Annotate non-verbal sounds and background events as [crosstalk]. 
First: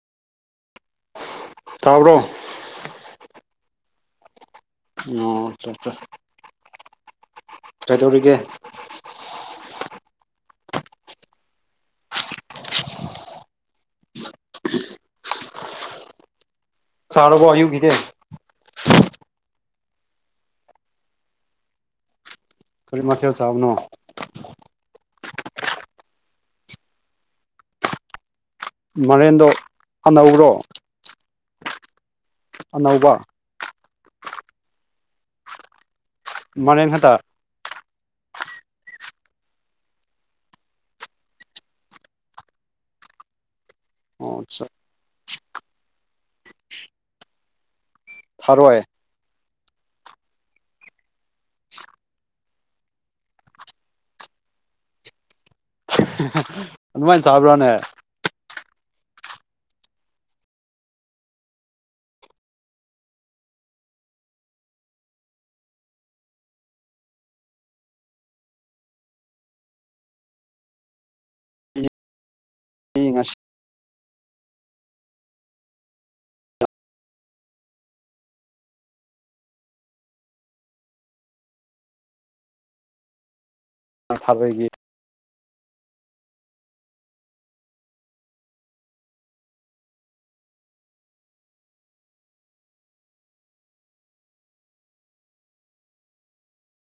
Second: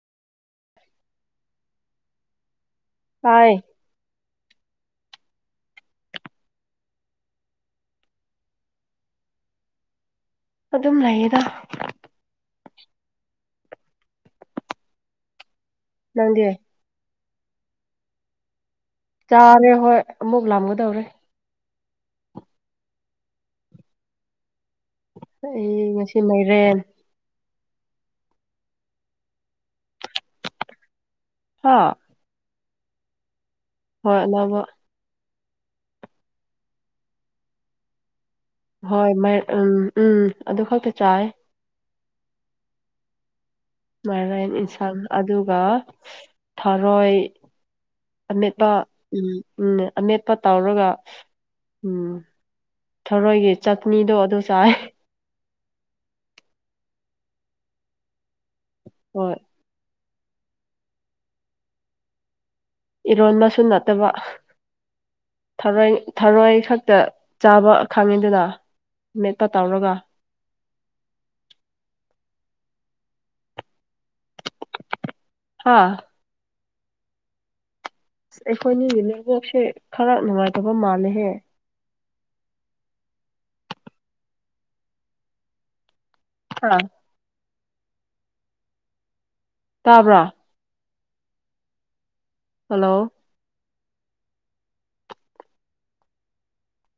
ꯇꯥꯕ꯭ꯔꯣ ꯍꯥꯏ ꯑꯣ ꯑꯆꯥ ꯆꯥ ꯀꯥꯏꯗꯧꯔꯤꯒꯦ ꯑꯗꯨꯝ ꯂꯩꯌꯦꯗ [inaudible] ꯎ ꯅꯪꯗꯤ ꯆꯥꯔꯕꯣ ꯑꯌꯨꯛꯀꯤꯗꯤ ꯆꯥꯔꯦ ꯍꯣꯏ ꯑꯃꯨꯛ ꯂꯥꯝꯒꯗꯧꯔꯦ ꯀꯔꯤ ꯃꯊꯦꯜ ꯆꯥꯕꯅꯣ ꯑꯩ ꯉꯁꯤ ꯃꯥꯏꯔꯦꯟ ꯃꯥꯏꯔꯦꯟꯗꯣ ꯑꯅꯧꯕꯔꯣ ꯍꯥꯥ ꯑꯅꯧꯕ ꯍꯣꯏ ꯑꯅꯧꯕ ꯃꯥꯏꯔꯦꯟ ꯈꯇꯥ ꯍꯣꯏ ꯎꯝ ꯎꯝ ꯑꯗꯨ ꯈꯛꯇ ꯆꯥꯏ ꯑꯣ ꯃꯥꯏꯔꯦꯟ ꯏꯟꯁꯥꯡ ꯑꯗꯨꯒ ꯊꯔꯣꯏ ꯑꯃꯦꯠꯄ ꯊꯥꯔꯣꯏ ꯎꯝ ꯎꯝ ꯑꯃꯦꯠꯄ ꯇꯥꯎꯔꯒ ꯎꯝ ꯊꯔꯣꯏꯒꯤ ꯆꯠꯅꯤꯗꯣ ꯑꯗꯨ ꯆꯥꯏ [unintelligible] ꯑꯗꯨꯃꯥꯏꯅ ꯆꯥꯕ꯭ꯔꯥꯅꯦ ꯍꯣꯏ ꯏꯔꯣꯟꯕꯁꯨ ꯅꯠꯇꯕ ꯊꯔꯣꯏ ꯊꯔꯣꯏ ꯈꯛꯇ ꯆꯥꯕ ꯈꯪꯉꯤꯗꯅ ꯃꯦꯛꯇ ꯇꯧꯔꯒ [inaudible] ꯍꯥꯥ ꯑ ꯑꯩꯈꯣꯏꯅꯤ ꯅꯦꯠꯋꯥꯛꯁꯦ ꯈꯔ ꯅꯨꯡꯉꯥꯏꯇꯕ ꯃꯥꯜꯂꯦꯍꯦ [unintelligible] ꯊꯥꯕꯣꯏꯒꯤ ꯑꯥ ꯇꯥꯕ꯭ꯔꯥ ꯍꯜꯂꯣ